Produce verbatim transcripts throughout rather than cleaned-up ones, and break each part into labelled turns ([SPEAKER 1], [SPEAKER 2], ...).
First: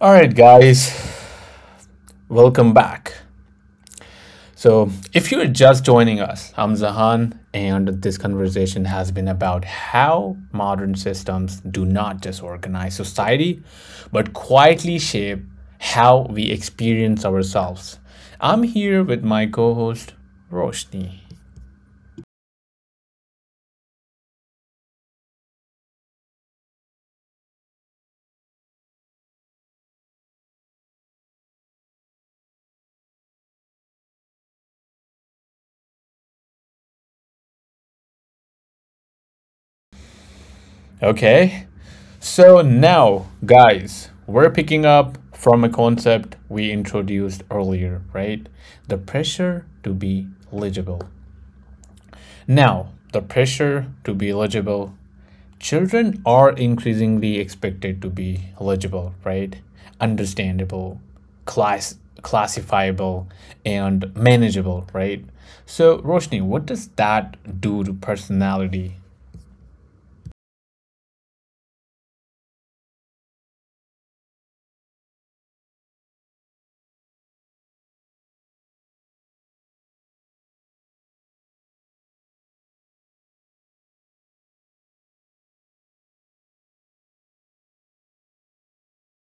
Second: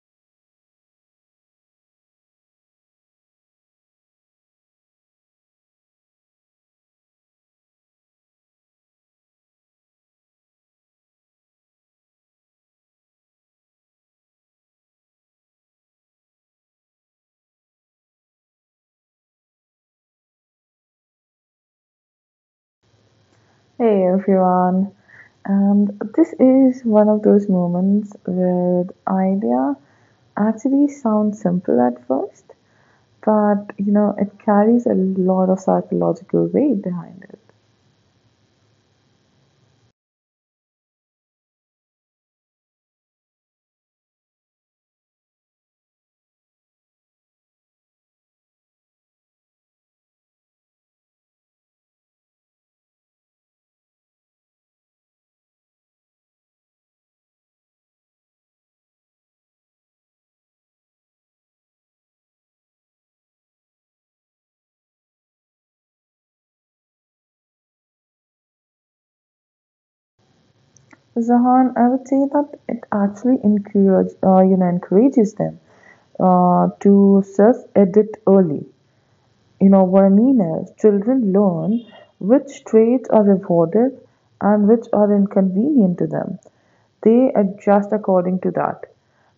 [SPEAKER 1] All right, guys, welcome back. So, if you're just joining us, I'm Zahan, and this conversation has been about how modern systems do not just organize society, but quietly shape how we experience ourselves. I'm here with my co host, Roshni.
[SPEAKER 2] Hey everyone, and this is one of those moments where the idea actually sounds simple at first, but you know it carries a lot of psychological weight behind it.
[SPEAKER 1] Okay, so now, guys, we're picking up from a concept we introduced earlier, right? The pressure to be legible. Now, the pressure to be eligible. Children are increasingly expected to be eligible, right? Understandable, class classifiable, and manageable, right? So, Roshni, what does that do to personality?
[SPEAKER 2] Zahan, I would say that it actually encourage, uh, you know, encourages them uh, to self-edit early. you know, Vermina, children learn which traits are rewarded and which are inconvenient to them. They adjust according to that.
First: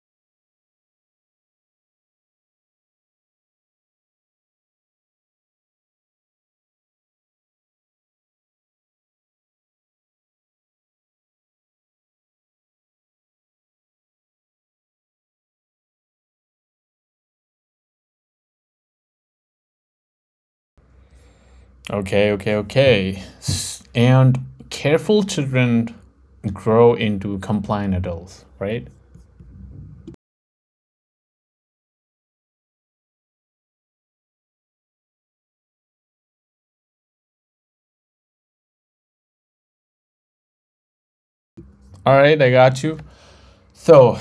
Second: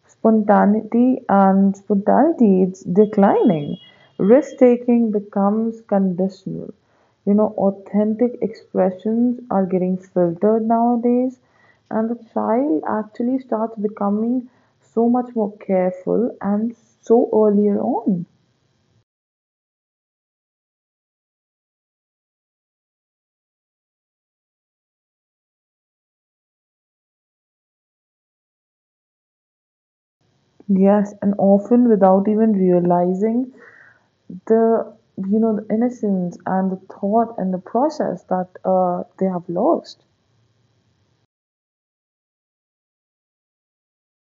[SPEAKER 2] Spontaneity and spontaneity is declining. Risk taking becomes conditional. You know, authentic expressions are getting filtered nowadays, and the child actually starts becoming so much more careful and so earlier on.
[SPEAKER 1] Okay, okay, okay. And careful children grow into compliant adults, right?
[SPEAKER 2] Yes, and often without even realizing the you know the innocence and the thought and the process that uh, they have lost.
[SPEAKER 1] All right, I got you. So,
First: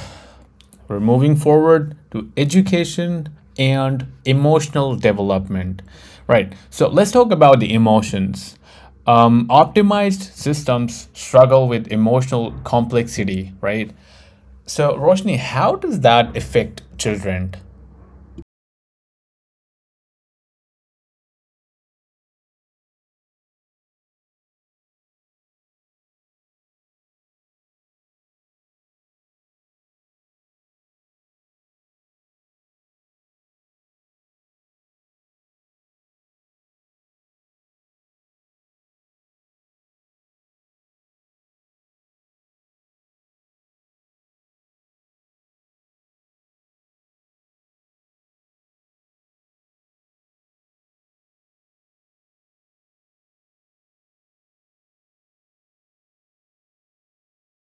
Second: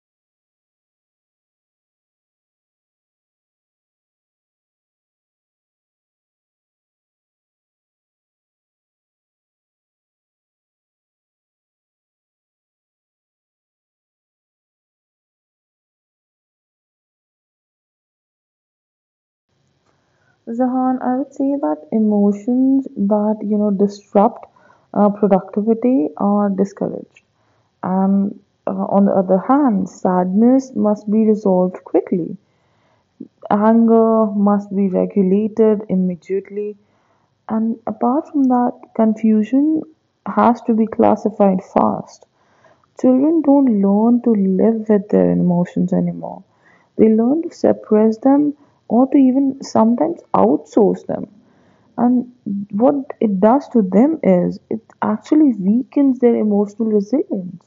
[SPEAKER 1] we're moving forward to education and emotional development. Right. So let's talk about the emotions. Um, optimized systems struggle with emotional complexity, right? So, Roshni, how does that affect children?
[SPEAKER 2] Zahan, I would say that emotions that you know disrupt uh, productivity are discouraged, and uh, on the other hand, sadness must be resolved quickly. Anger must be regulated immediately, and apart from that, confusion has to be classified fast. Children don't learn to live with their emotions anymore. They learn to suppress them or to even sometimes outsource them. And what it does to them is it actually weakens their emotional resilience.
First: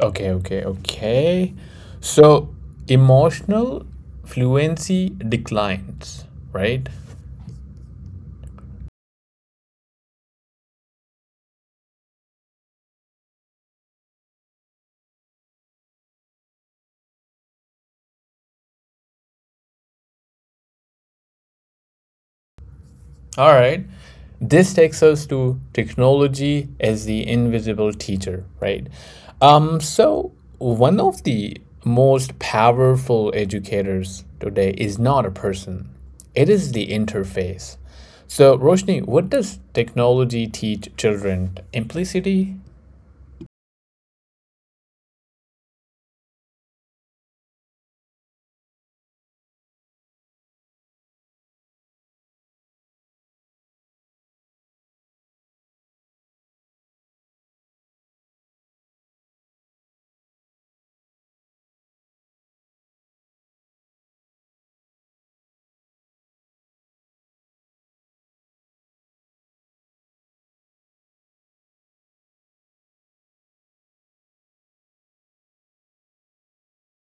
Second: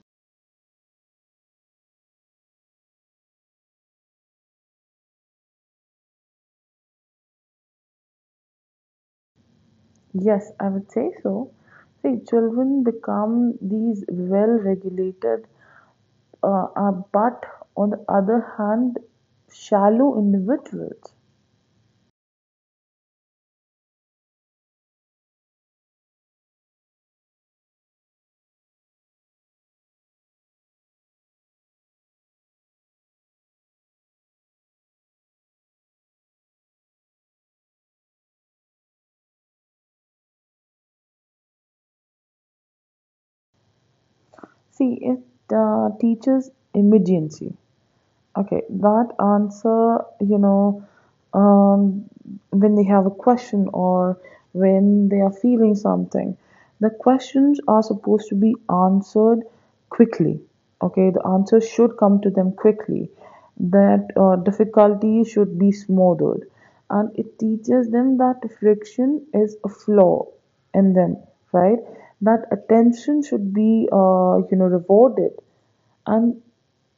[SPEAKER 1] Okay, okay, okay. So, emotional fluency declines, right?
[SPEAKER 2] Yes, I would say so. See, children become these well regulated, uh, uh, but on the other hand, shallow individuals.
[SPEAKER 1] All right. This takes us to technology as the invisible teacher, right? Um, so, One of the most powerful educators today is not a person, it is the interface. So, Roshni, what does technology teach children? Implicity?
[SPEAKER 2] See, it uh, teaches immediacy. Okay, that answer, you know, um, when they have a question or when they are feeling something, the questions are supposed to be answered quickly. Okay, the answer should come to them quickly. That uh, difficulty should be smothered, and it teaches them that friction is a flaw in them, right? That attention should be, uh, you know, rewarded, and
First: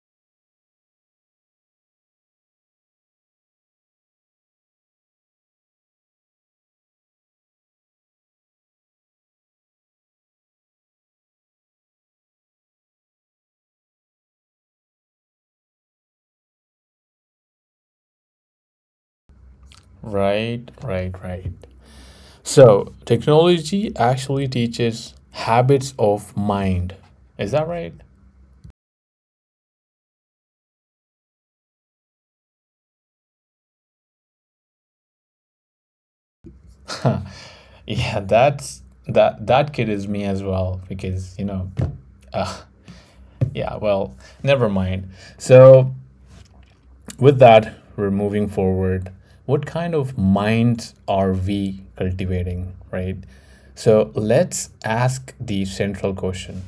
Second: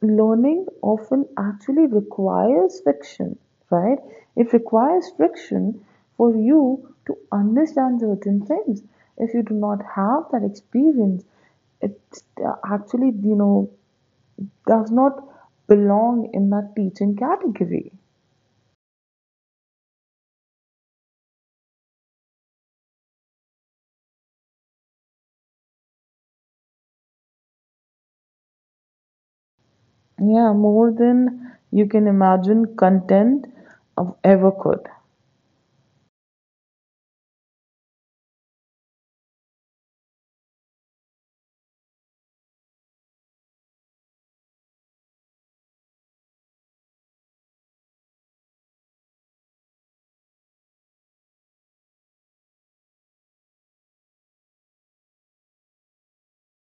[SPEAKER 2] learning often actually requires friction, right? It requires friction for you to understand certain things. If you do not have that experience, it uh, actually, you know, does not belong in that teaching category.
[SPEAKER 1] Right, right, right. So, technology actually teaches habits of mind. Is that right?
[SPEAKER 2] Yeah, more than you can imagine content of ever could.
[SPEAKER 1] Yeah, that's that that kid is me as well because you know, uh, yeah. Well, never mind. So with that, we're moving forward. What kind of minds are we cultivating, right? So let's ask the central question.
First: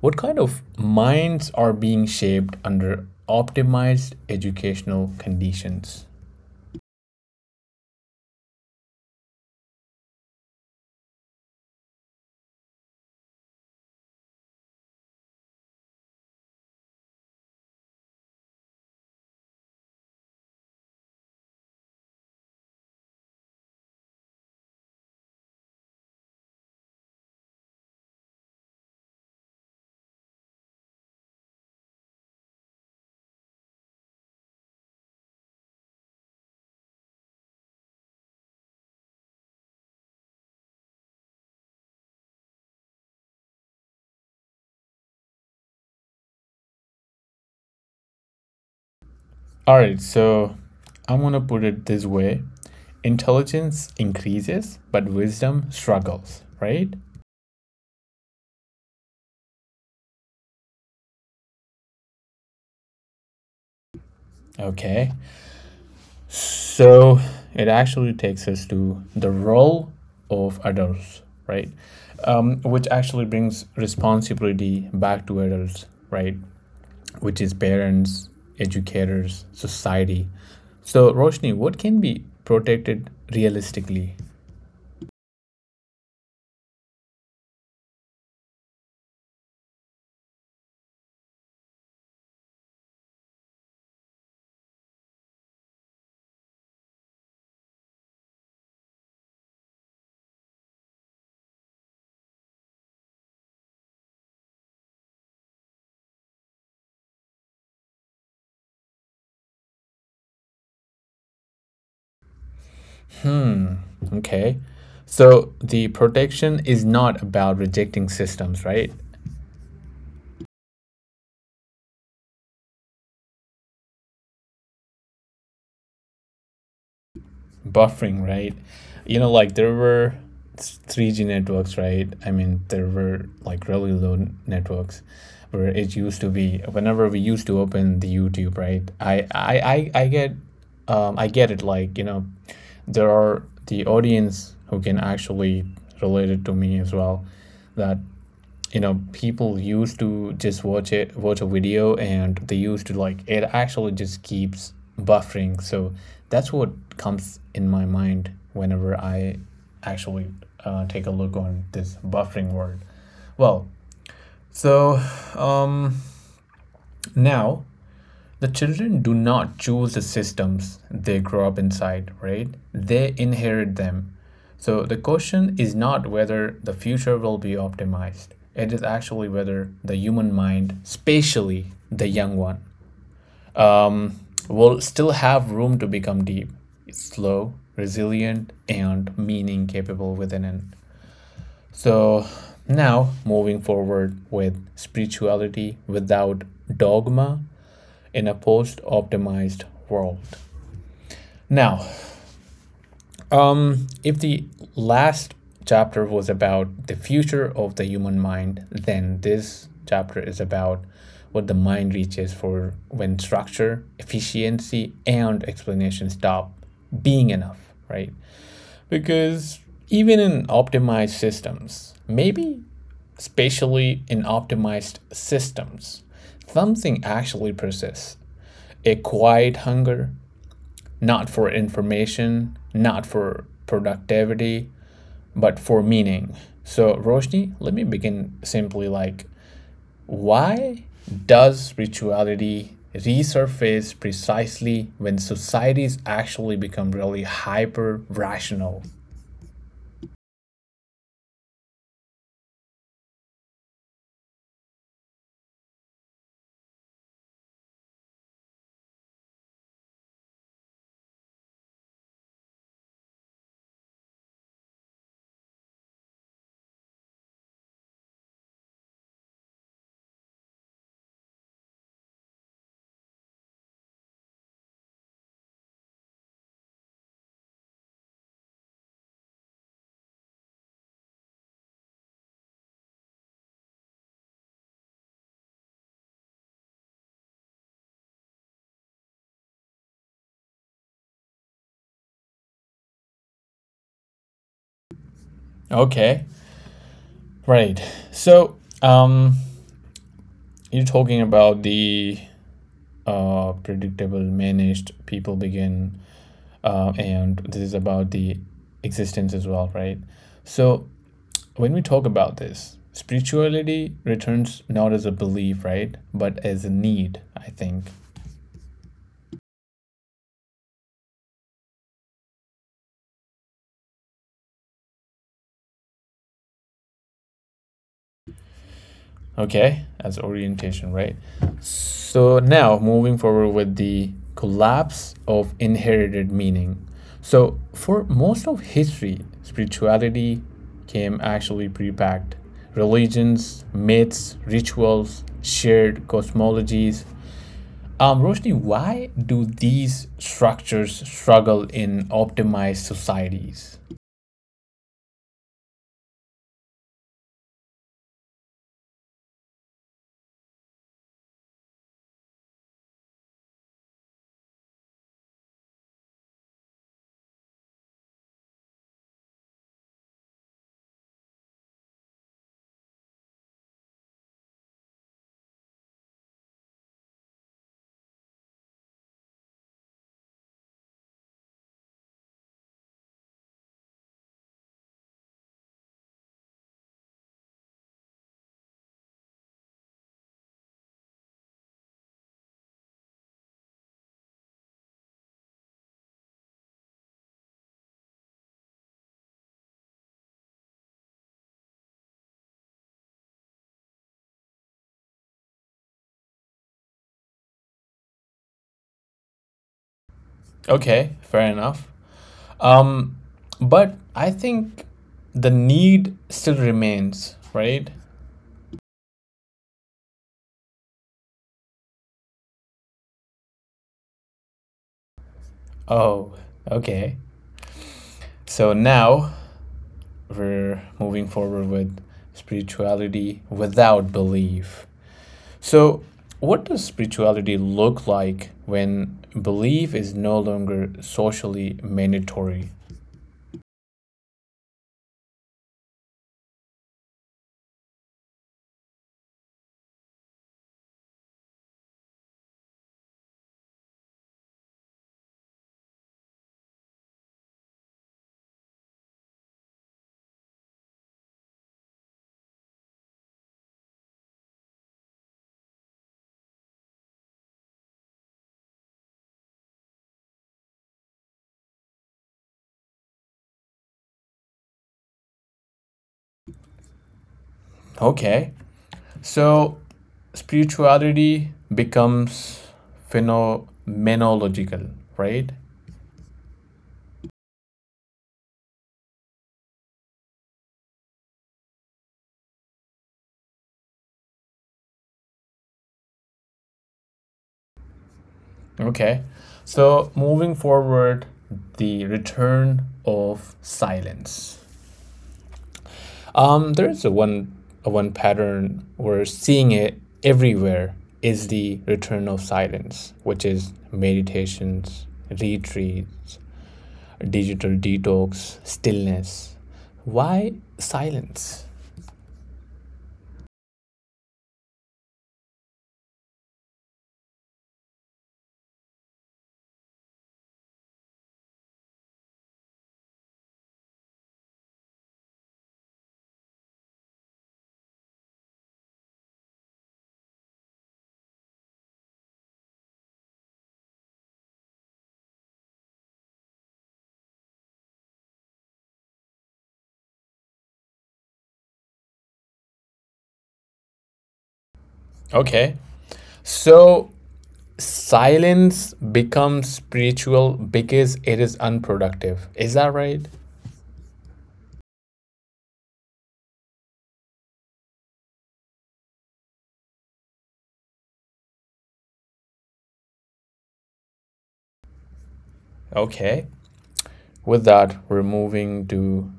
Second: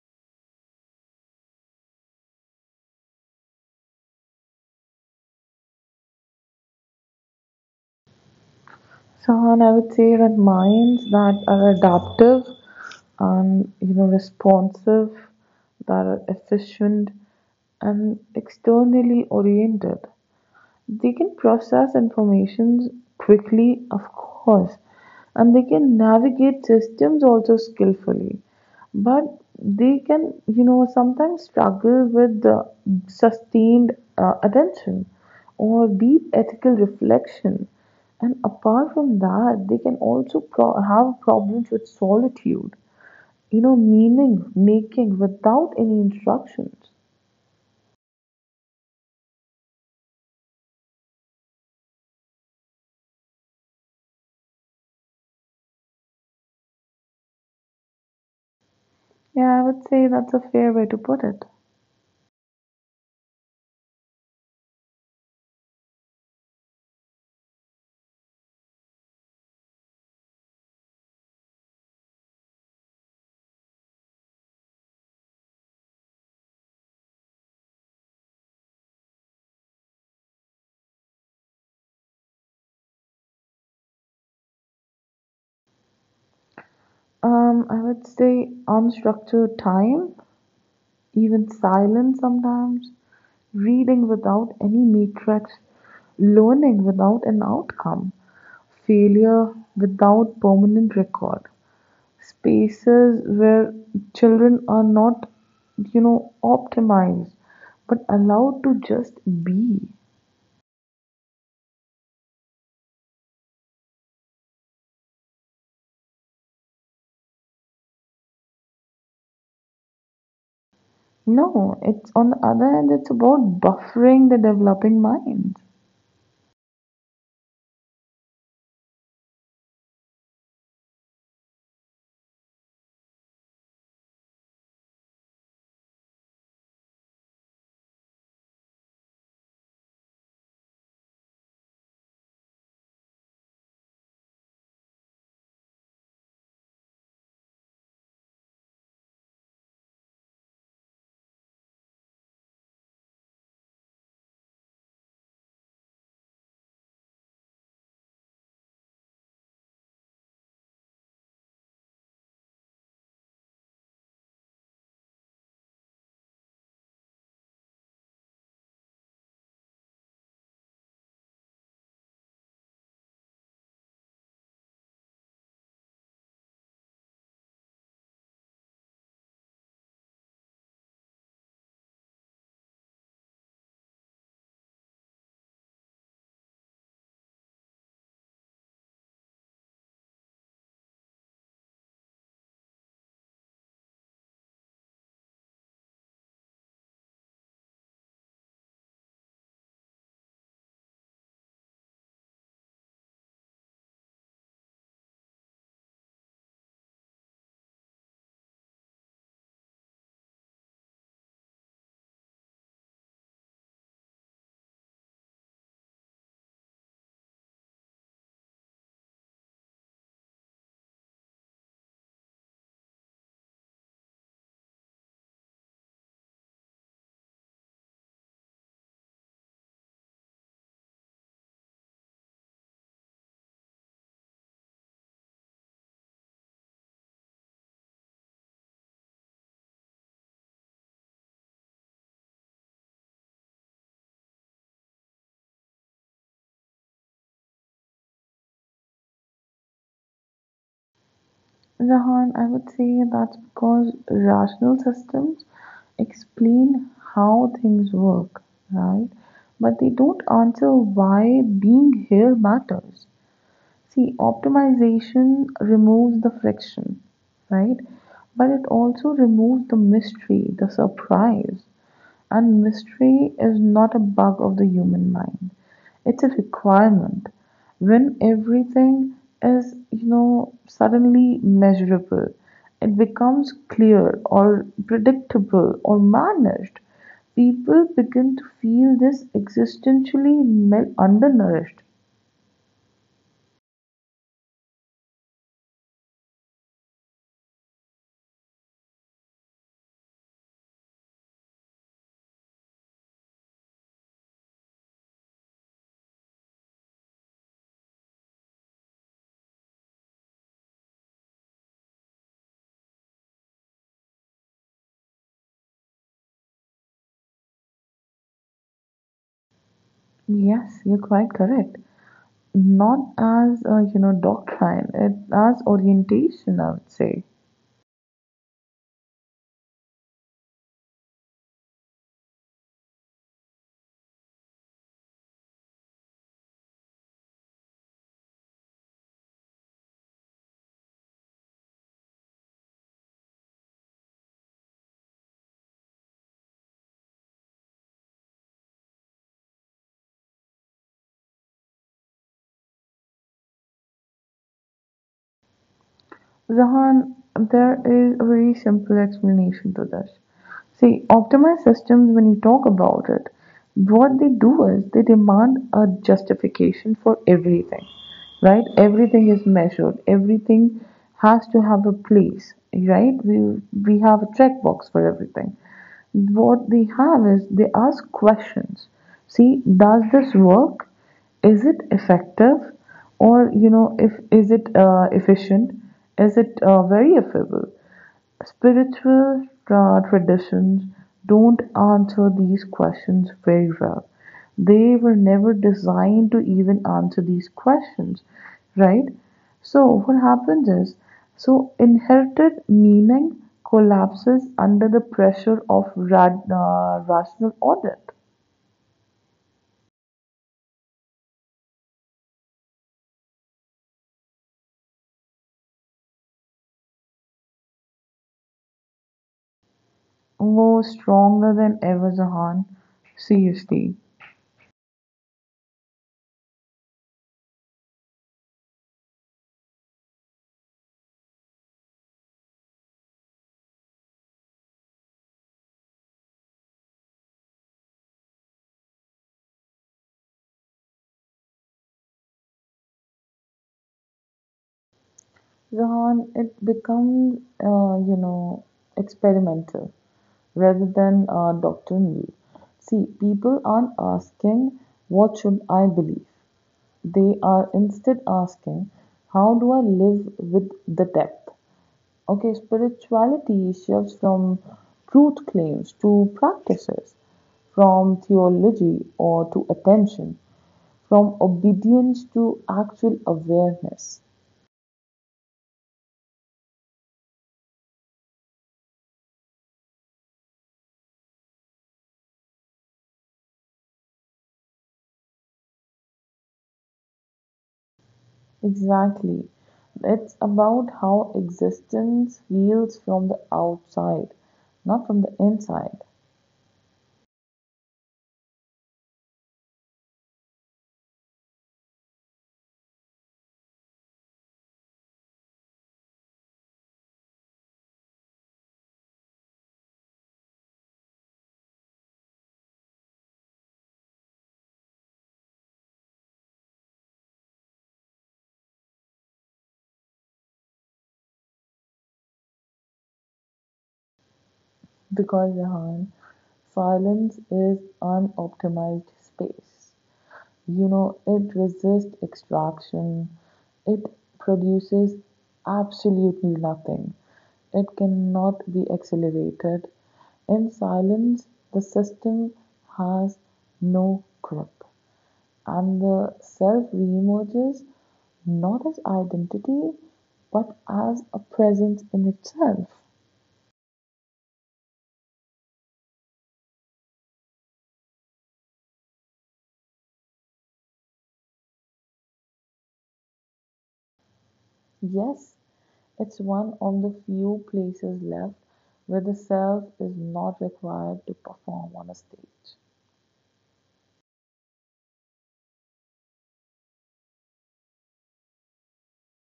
[SPEAKER 1] What kind of minds are being shaped under optimized educational conditions?
[SPEAKER 2] Sahan, I would say that minds that are adaptive and you know responsive, that are efficient and externally oriented. They can process information quickly, of course, and they can navigate systems also skillfully, but they can, you know, sometimes struggle with uh, sustained uh, attention or deep ethical reflection. And apart from that, they can also pro- have problems with solitude, you know, meaning making without any instructions.
[SPEAKER 1] All right, so I'm going to put it this way, intelligence increases, but wisdom struggles, right?
[SPEAKER 2] Yeah, I would say that's a fair way to put it.
[SPEAKER 1] Okay, so it actually takes us to the role of adults, right? Um, which actually brings responsibility back to adults, right? Which is parents, educators, society. So, Roshni, what can be protected realistically?
[SPEAKER 2] Um, I would say unstructured time, even silence sometimes, reading without any matrix, learning without an outcome, failure without permanent record, spaces where children are not, you know, optimized but allowed to just be.
[SPEAKER 1] Hmm. Okay. So the protection is not about rejecting systems, right?
[SPEAKER 2] No, it's on the other hand, it's about buffering the developing minds.
[SPEAKER 1] Buffering, right? You know, like there were s- three G networks, right? I mean, there were like really low n- networks where it used to be whenever we used to open the YouTube, right? I I I, I get um I get it, like, you know, there are the audience who can actually relate it to me as well that, you know, people used to just watch it watch a video, and they used to like it actually just keeps buffering. So that's what comes in my mind whenever I actually uh, take a look on this buffering word. Well, so now, the children do not choose the systems they grow up inside, right? They inherit them. So the question is not whether the future will be optimized, it is actually whether the human mind, spatially the young one, will still have room to become deep, slow, resilient, and meaning capable within it. So now moving forward with spirituality without dogma in a post optimized world. Now, um, if the last chapter was about the future of the human mind, then this chapter is about what the mind reaches for when structure, efficiency, and explanation stop being enough, right? Because even in optimized systems, maybe especially in optimized systems, something actually persists, a quiet hunger, not for information, not for productivity, but for meaning. So, Roshni, let me begin simply, like, why does rituality resurface precisely when societies actually become really hyper rational?
[SPEAKER 2] Rahan, I would say that's because rational systems explain how things work, right? But they don't answer why being here matters. See, optimization removes the friction, right? But it also removes the mystery, the surprise. And mystery is not a bug of the human mind. It's a requirement. When everything is, you know, suddenly measurable, it becomes clear or predictable or managed. People begin to feel this existentially mel- undernourished.
[SPEAKER 1] Okay, right. So, um, you're talking about the uh, predictable managed people begin, uh, and this is about the existence as well, right? So, when we talk about this, spirituality returns not as a belief, right? But as a need, I think.
[SPEAKER 2] Yes, you're quite correct. Not as, uh, you know, doctrine, it, as orientation, I would say.
[SPEAKER 1] Okay, as orientation, right? So now moving forward with the collapse of inherited meaning. So for most of history, spirituality came actually pre-packed. Religions, myths, rituals, shared cosmologies. Um, Roshni, why do these structures struggle in optimized societies?
[SPEAKER 2] Zahan, there is a very simple explanation to this. See, optimized systems, when you talk about it, what they do is they demand a justification for everything, right? Everything is measured, everything has to have a place, right? We, we have a checkbox for everything. What they have is they ask questions. See, does this work? Is it effective, or you know, if is it uh, efficient? Is it uh, very affordable? Spiritual uh, traditions don't answer these questions very well. They were never designed to even answer these questions, right? So, what happens is, so inherited meaning collapses under the pressure of rad, uh, rational audit.
[SPEAKER 1] Okay, fair enough. Um, but I think the need still remains, right?
[SPEAKER 2] Oh, stronger than ever, Zahan. Seriously.
[SPEAKER 1] Oh, okay. So now we're moving forward with spirituality without belief. So, what does spirituality look like when belief is no longer socially mandatory?
[SPEAKER 2] Zahan, it becomes, uh, you know, experimental rather than uh, doctrinal. See, people aren't asking, what should I believe? They are instead asking, how do I live with the depth? Okay, spirituality shifts from truth claims to practices, from theology or to attention, from obedience to actual awareness.
[SPEAKER 1] Okay. So, spirituality becomes phenomenological, right?
[SPEAKER 2] Exactly. It's about how existence feels from the outside, not from the inside.
[SPEAKER 1] Okay. So, moving forward, the return of silence. Um, there is a one a one pattern we're seeing it everywhere is the return of silence, which is meditations, retreats, digital detox, stillness. Why silence?
[SPEAKER 2] Because, Rehan, silence is unoptimized space. You know it resists extraction. It produces absolutely nothing. It cannot be accelerated. In silence, the system has no grip, and the self reemerges not as identity but as a presence in itself.
[SPEAKER 1] Okay. So silence becomes spiritual because it is unproductive. Is that right?
[SPEAKER 2] Yes, it's one of the few places left where the self is not required to perform on a stage.
[SPEAKER 1] Okay. With that, we're moving to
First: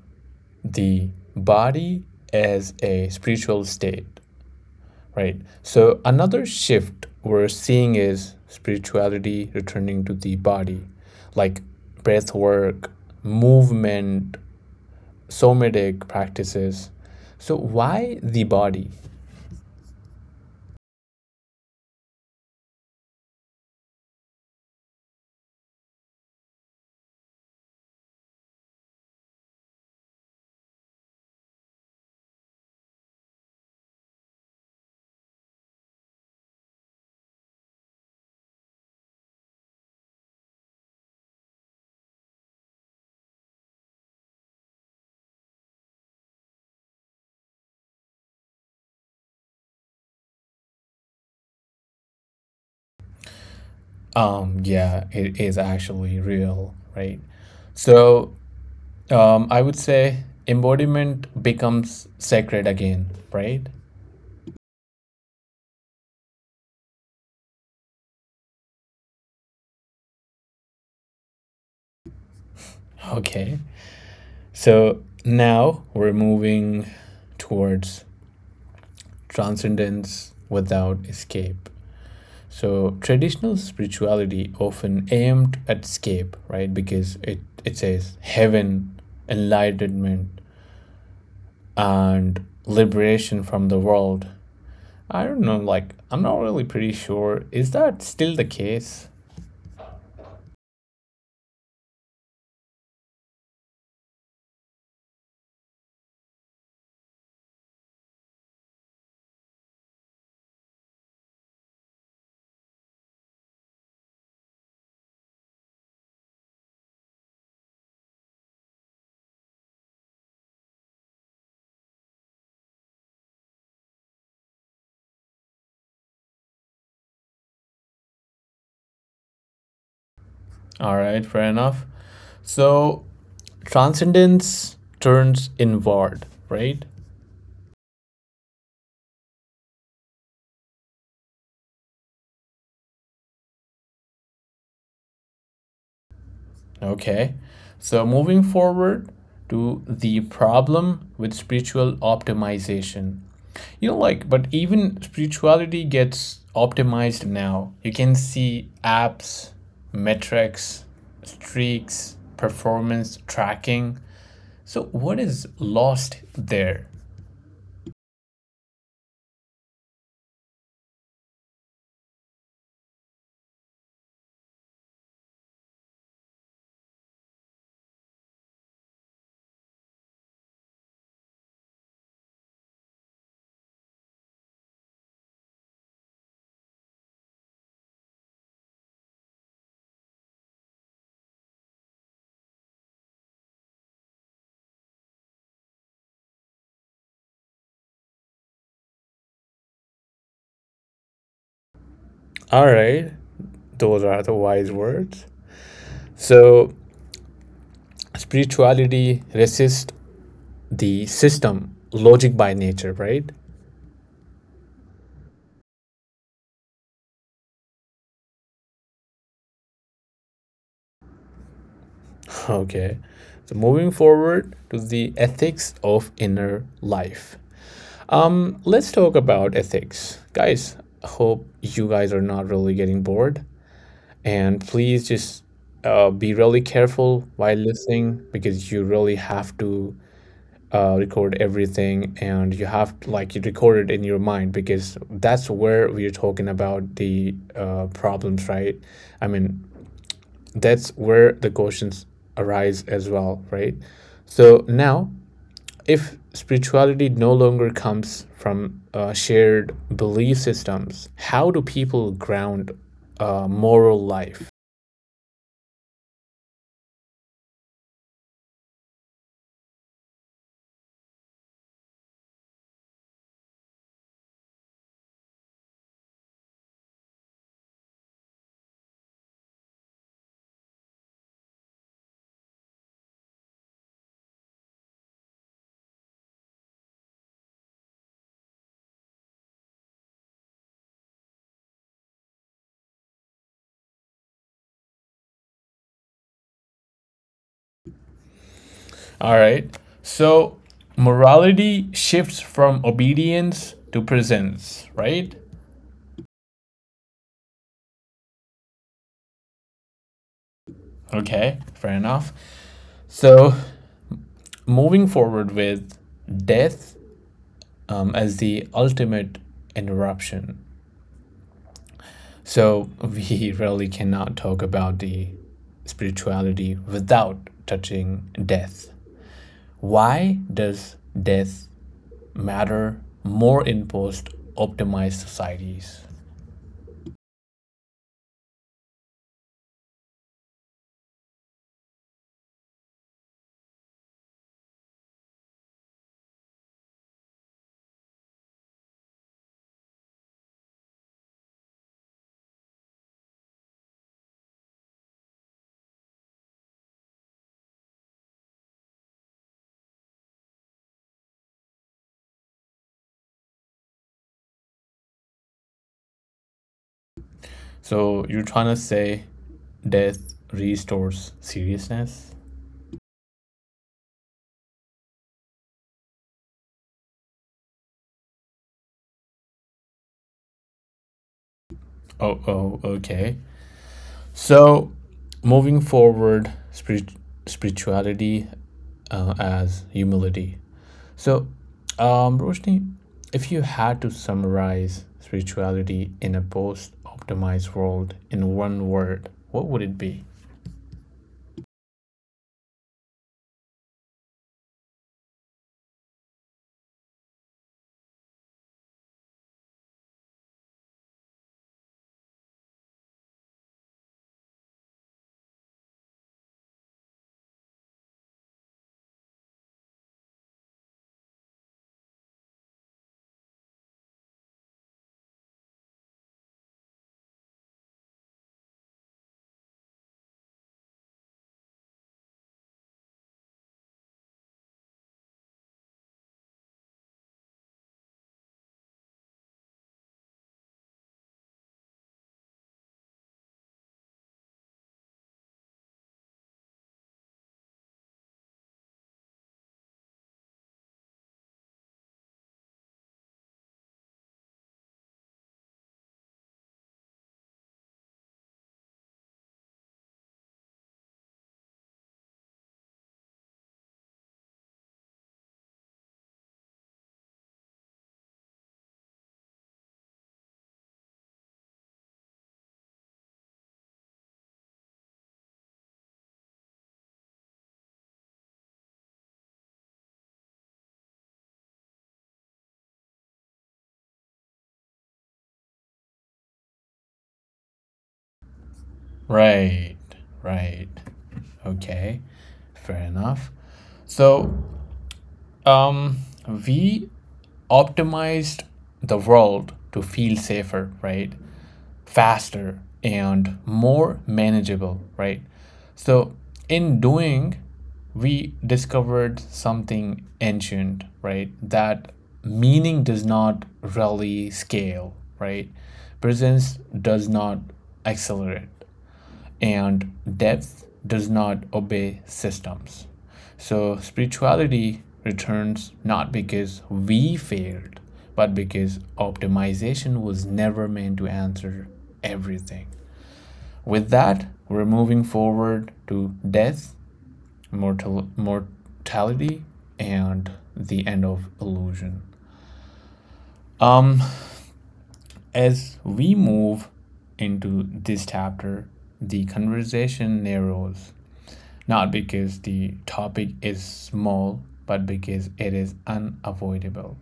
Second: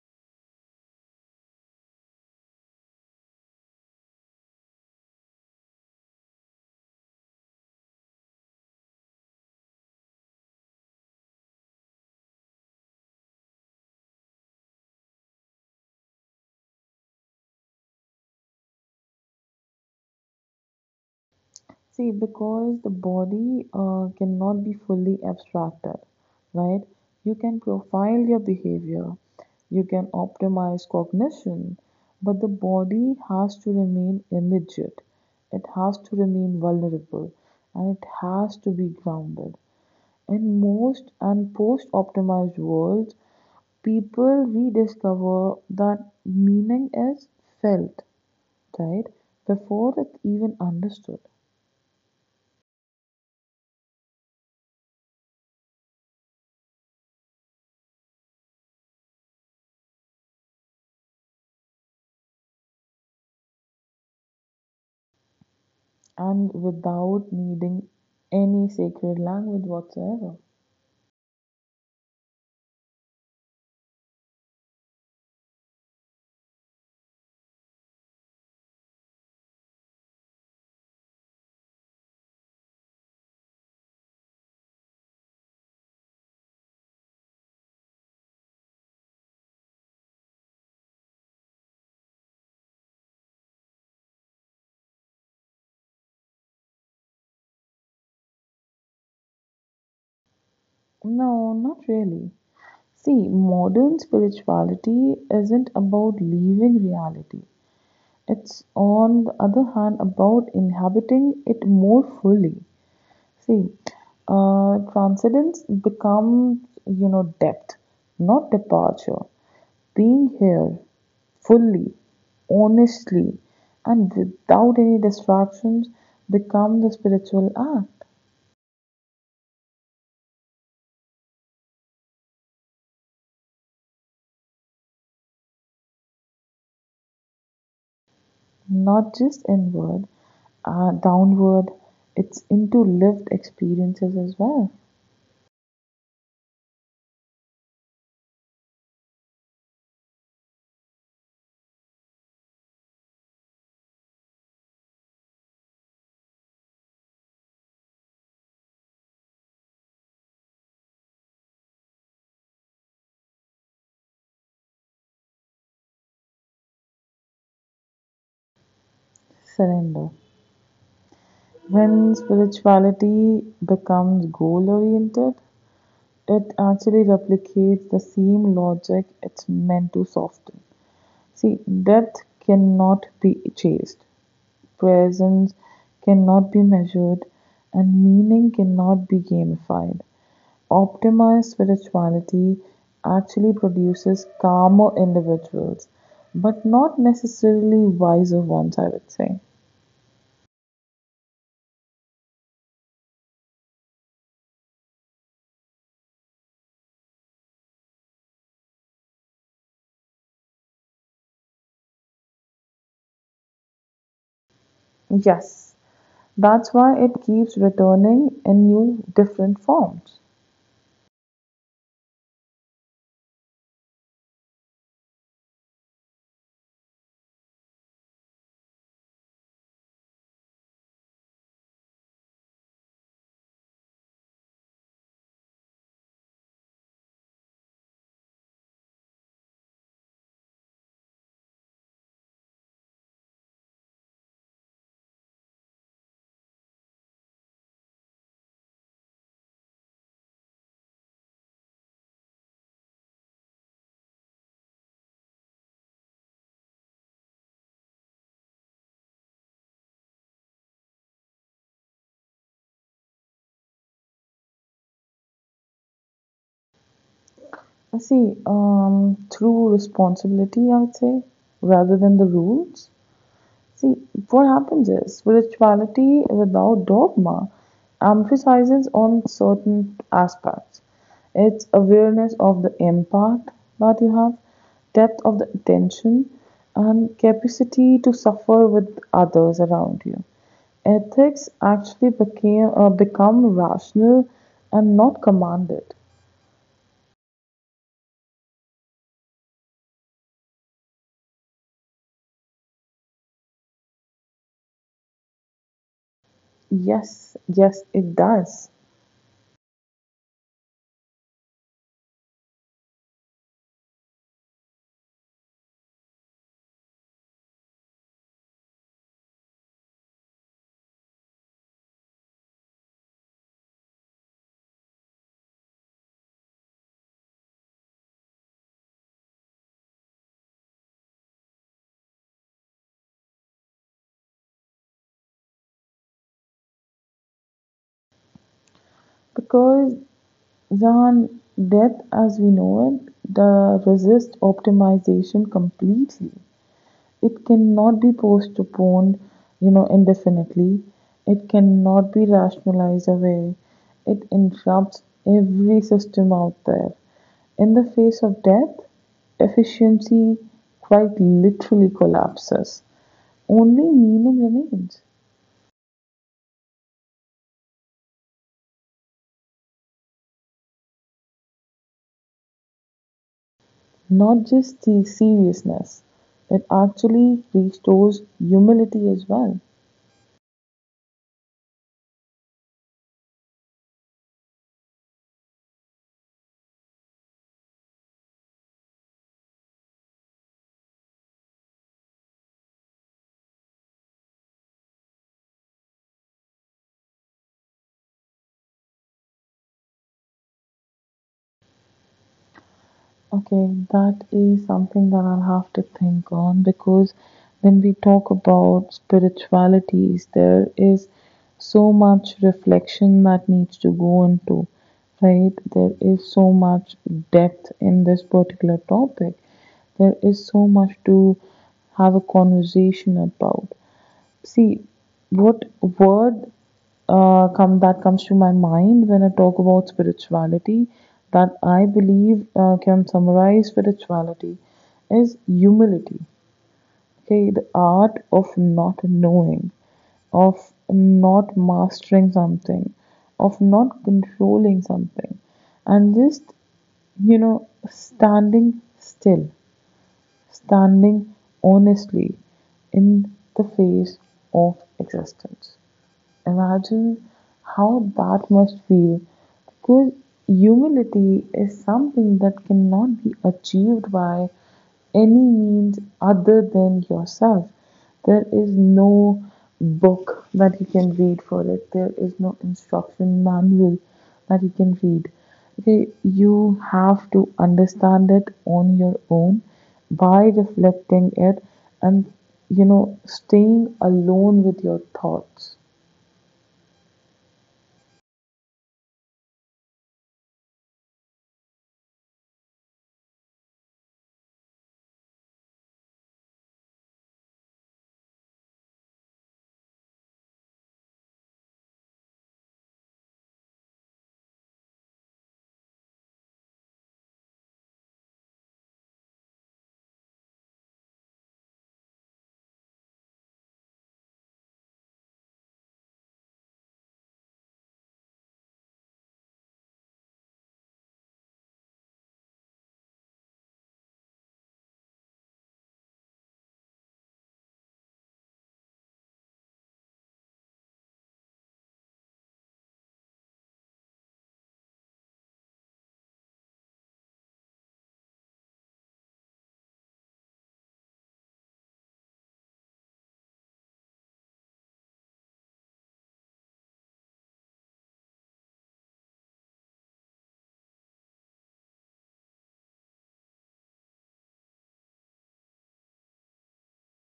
[SPEAKER 1] the body as a spiritual state, right? So, another shift we're seeing is spirituality returning to the body, like breath work, movement, somatic practices. So, why the body?
[SPEAKER 2] See, because the body uh, cannot be fully abstracted, right? You can profile your behavior, you can optimize cognition, but the body has to remain immediate, it has to remain vulnerable, and it has to be grounded. In most and post optimized worlds, people rediscover that meaning is felt, right? Before it's even understood.
[SPEAKER 1] Um, yeah, it is actually real, right? So, um, I would say embodiment becomes sacred again, right?
[SPEAKER 2] And without needing any sacred language whatsoever.
[SPEAKER 1] Okay. So now we're moving towards transcendence without escape. So traditional spirituality often aimed at escape, right? Because it, it says heaven, enlightenment, and liberation from the world. I don't know, like, I'm not really pretty sure. Is that still the case?
[SPEAKER 2] No, not really. See, modern spirituality isn't about leaving reality. It's, on the other hand, about inhabiting it more fully. See, uh, transcendence becomes, you know, depth, not departure. Being here fully, honestly, and without any distractions become the spiritual act.
[SPEAKER 1] All right, fair enough. So, transcendence turns inward, right?
[SPEAKER 2] Not just inward, uh, downward, it's into lived experiences as well.
[SPEAKER 1] Okay. So, moving forward to the problem with spiritual optimization. You know, like, but even spirituality gets optimized now. You can see apps, metrics, streaks, performance tracking. So, what is lost there?
[SPEAKER 2] Surrender. When spirituality becomes goal oriented, it actually replicates the same logic it's meant to soften. See, depth cannot be chased, presence cannot be measured, and meaning cannot be gamified. Optimized spirituality actually produces calmer individuals, but not necessarily wiser ones, I would say.
[SPEAKER 1] All right, those are the wise words. So, spirituality resists the system, logic by nature, right?
[SPEAKER 2] Yes, that's why it keeps returning in new, different forms.
[SPEAKER 1] Okay. So, moving forward to the ethics of inner life. Um, let's talk about ethics. Guys, hope you guys are not really getting bored. And please just uh, be really careful while listening, because you really have to uh, record everything, and you have like you record it in your mind, because that's where we're talking about the uh, problems, right? I mean, that's where the questions arise as well, right? So now, if spirituality no longer comes from uh, shared belief systems, how do people ground uh, moral life?
[SPEAKER 2] See, um, through responsibility, I would say, rather than the rules. See, what happens is spirituality without dogma emphasizes on certain aspects. It's awareness of the impact that you have, depth of the attention, and capacity to suffer with others around you. Ethics actually became uh, become rational and not commanded.
[SPEAKER 1] All right, so morality shifts from obedience to presence, right?
[SPEAKER 2] Yes, yes, it does.
[SPEAKER 1] Okay, fair enough. So, moving forward with death um, as the ultimate interruption. So, we really cannot talk about the spirituality without touching death. Why does death matter more in post optimized societies?
[SPEAKER 2] Because Zahn, death, as we know it, the resist optimization completely. It cannot be postponed, you know, indefinitely. It cannot be rationalized away. It interrupts every system out there. In the face of death, efficiency quite literally collapses. Only meaning remains.
[SPEAKER 1] So, you're trying to say death restores seriousness?
[SPEAKER 2] Not just the seriousness. It actually restores humility as well.
[SPEAKER 1] Oh, oh, okay. So, moving forward, spirit, spirituality uh, as humility. So, um, Roshni, if you had to summarize spirituality in a post optimized world in one word, what would it be?
[SPEAKER 2] Okay, that is something that I'll have to think on because when we talk about spiritualities, there is so much reflection that needs to go into, right? There is so much depth in this particular topic. There is so much to have a conversation about. See, what word uh, come that comes to my mind when I talk about spirituality that I believe uh, can summarize spirituality is humility. Okay, the art of not knowing, of not mastering something, of not controlling something, and just you know standing still, standing honestly in the face of existence. Imagine how that must feel, because humility is something that cannot be achieved by any means other than yourself. There is no book that you can read for it, there is no instruction manual that you can read. Okay, you have to understand it on your own by reflecting it and you know staying alone with your thoughts.
[SPEAKER 1] Right, right. Okay, fair enough. So, um, we optimized the world to feel safer, right? Faster and more manageable, right? So, in doing, we discovered something ancient, right? That meaning does not really scale, right? Presence does not accelerate, and depth does not obey systems. So spirituality returns not because we failed, but because optimization was never meant to answer everything. With that, we're moving forward to death, mortal mortality, and the end of illusion. Um, as we move into this chapter, the conversation narrows not because the topic is small, but because it is unavoidable.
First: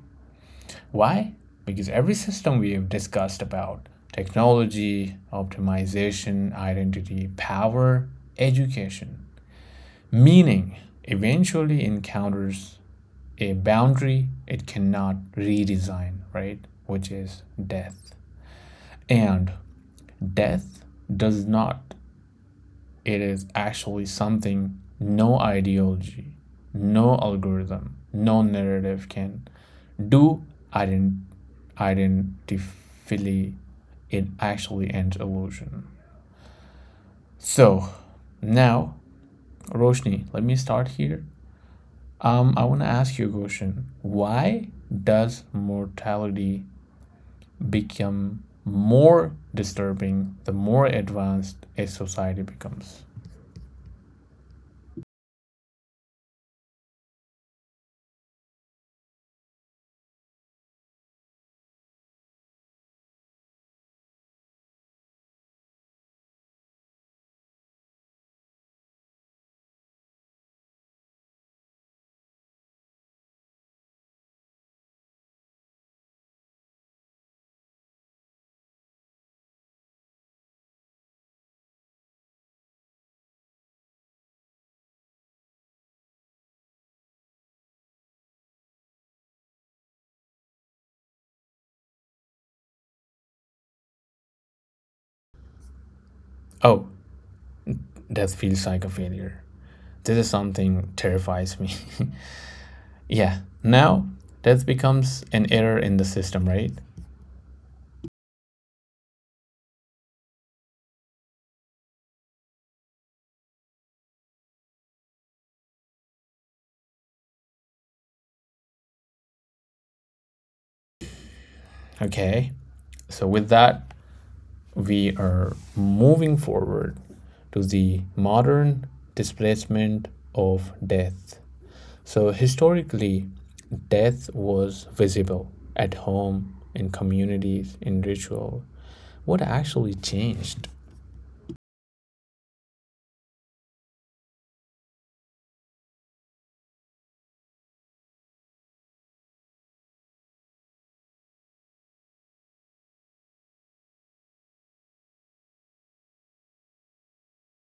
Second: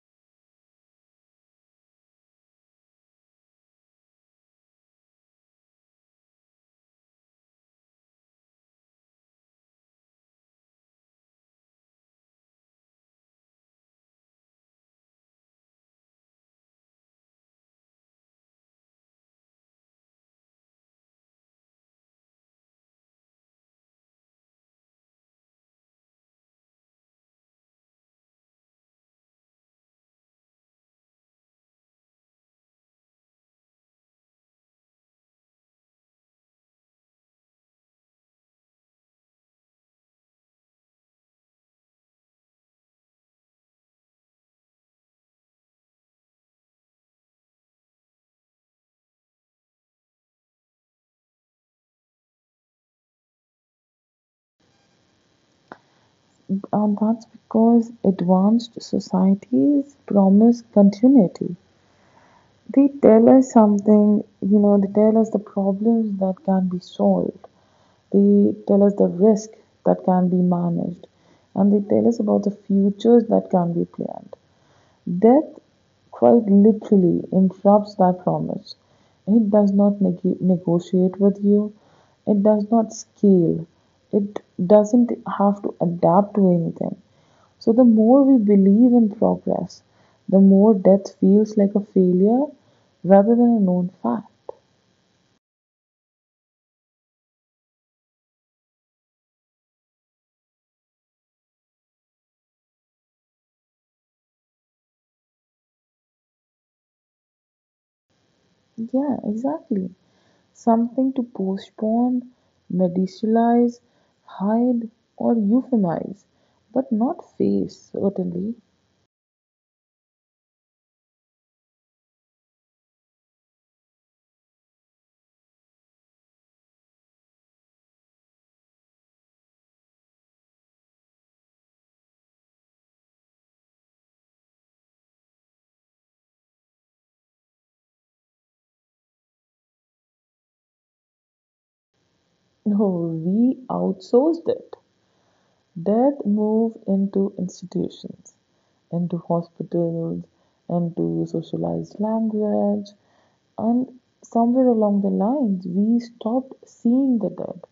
[SPEAKER 1] Why? Because every system we have discussed about technology, optimization, identity, power, education, meaning eventually encounters a boundary it cannot redesign, right? Which is death. And death does not, it is actually something no ideology, no algorithm, no narrative can do, ident- identifily, it actually ends illusion. So now, Roshni, let me start here. Um, I want to ask you a question. Why does mortality become more disturbing the more advanced a society becomes?
[SPEAKER 2] Uh, that's because advanced societies promise continuity. They tell us something, you know, they tell us the problems that can be solved, they tell us the risk that can be managed, and they tell us about the futures that can be planned. Death quite literally interrupts that promise. It does not neg- negotiate with you, it does not scale, it doesn't have to adapt to anything. So, the more we believe in progress, the more death feels like a failure rather than a known fact.
[SPEAKER 1] Oh, that feels like a failure. This is something terrifies me. Yeah. Now that becomes an error in the system, right?
[SPEAKER 2] Yeah, exactly. Something to postpone, medicialize, hide, or euphemize, but not face, certainly.
[SPEAKER 1] Okay. So with that, we are moving forward to the modern displacement of death. So historically, death was visible at home, in communities, in ritual. What actually changed?
[SPEAKER 2] No, we outsourced it. Death moved into institutions, into hospitals, into socialized language, and somewhere along the lines, we stopped seeing the dead,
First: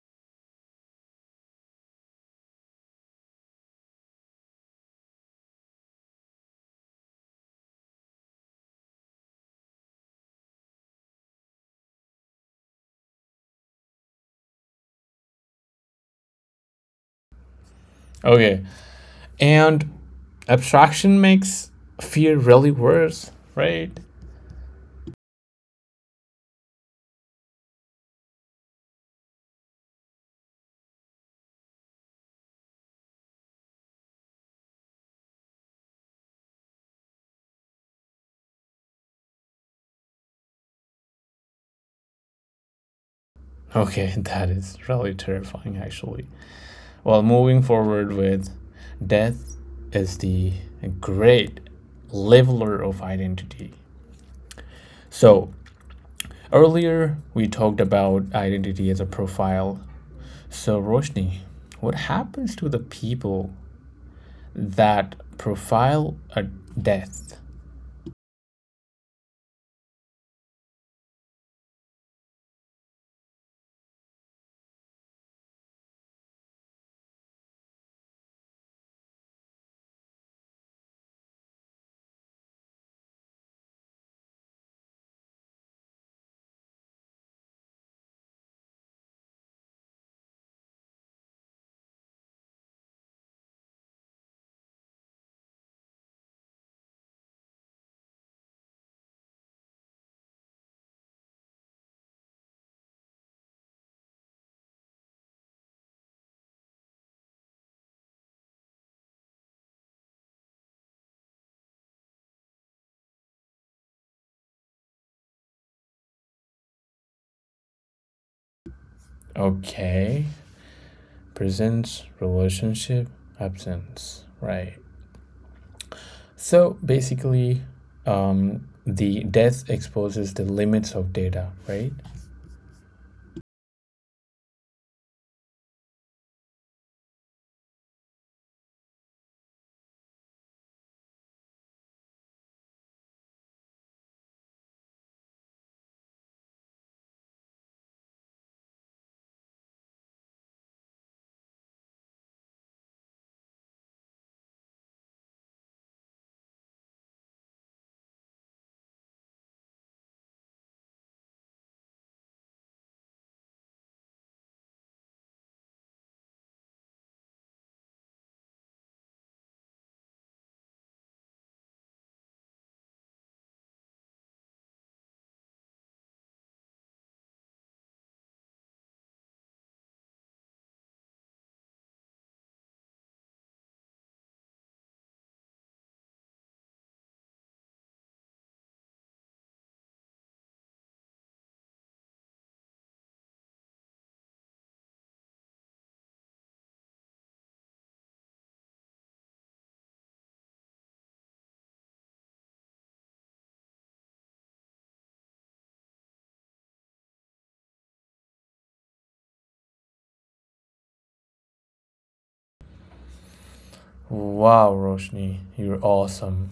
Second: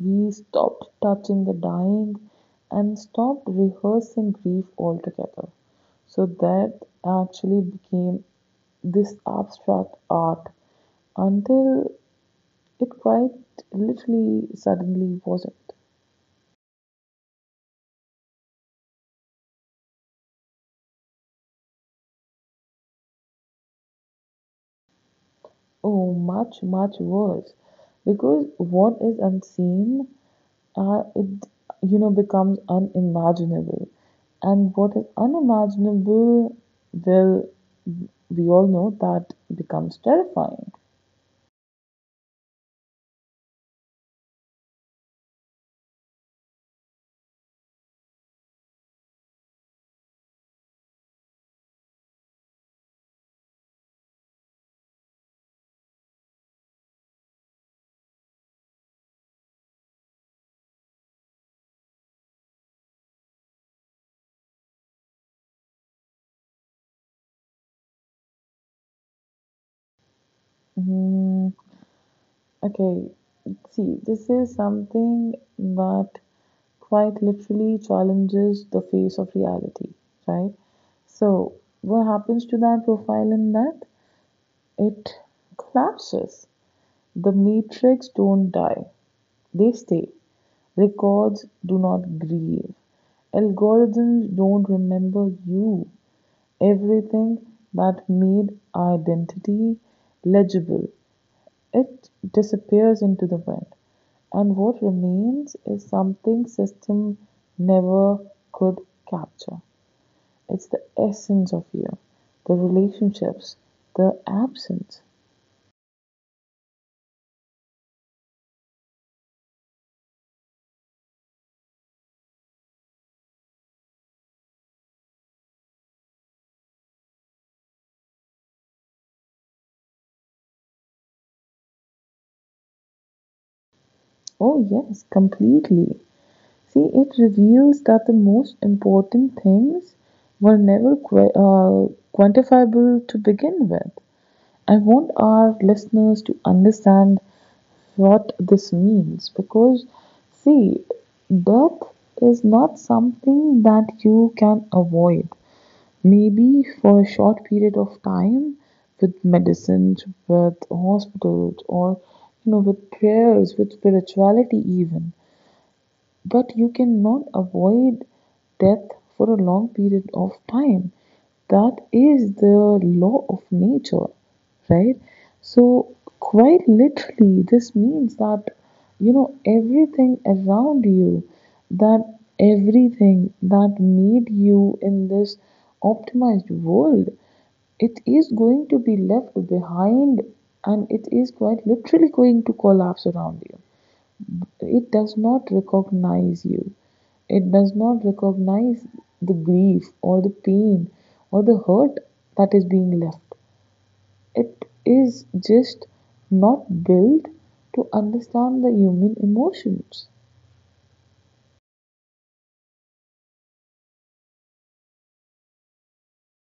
[SPEAKER 2] we stopped touching the dying, and stopped rehearsing grief altogether. So that actually became this abstract art until it quite literally suddenly wasn't.
[SPEAKER 1] Okay. And abstraction makes fear really worse, right?
[SPEAKER 2] Oh, much, much worse. Because what is unseen, uh, it you know becomes unimaginable, and what is unimaginable, well, we all know that becomes terrifying.
[SPEAKER 1] Okay, that is really terrifying actually. Well, moving forward with death is the great leveler of identity. So, earlier we talked about identity as a profile. So, Roshni, what happens to the people that profile a death?
[SPEAKER 2] Mm, okay, see, this is something that quite literally challenges the face of reality, right? So, what happens to that profile in that? It collapses. The matrix don't die, they stay. Records do not grieve. Algorithms don't remember you. Everything that made identity legible, it disappears into the wind. And what remains is something system never could capture. It's the essence of you, the relationships, the absence.
[SPEAKER 1] Okay, presence, relationship, absence, right? So basically, um, the death exposes the limits of data, right?
[SPEAKER 2] Oh, yes, completely. See, it reveals that the most important things were never qu- uh, quantifiable to begin with. I want our listeners to understand what this means because, see, death is not something that you can avoid. Maybe for a short period of time with medicines, with hospitals, or you know, with prayers, with spirituality, even, but you cannot avoid death for a long period of time. That is the law of nature, right? So, quite literally, this means that you know everything around you, that everything that made you in this optimized world, it is going to be left behind, and it is quite literally going to collapse around you. It does not recognize you. It does not recognize the grief or the pain or the hurt that is being left. It is just not built to understand the human emotions.
[SPEAKER 1] Wow, Roshni, you're awesome.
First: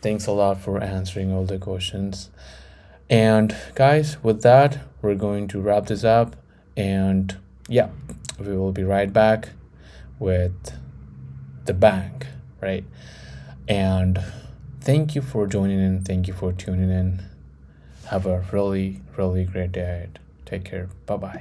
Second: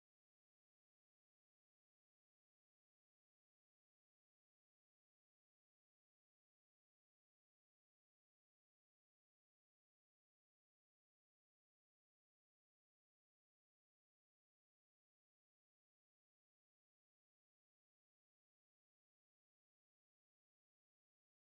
[SPEAKER 1] Thanks a lot for answering all the questions. And guys, with that, we're going to wrap this up. And yeah, we will be right back with the bank, right? And thank you for joining in. Thank you for tuning in. Have a really, really great day ahead. Take care. Bye bye.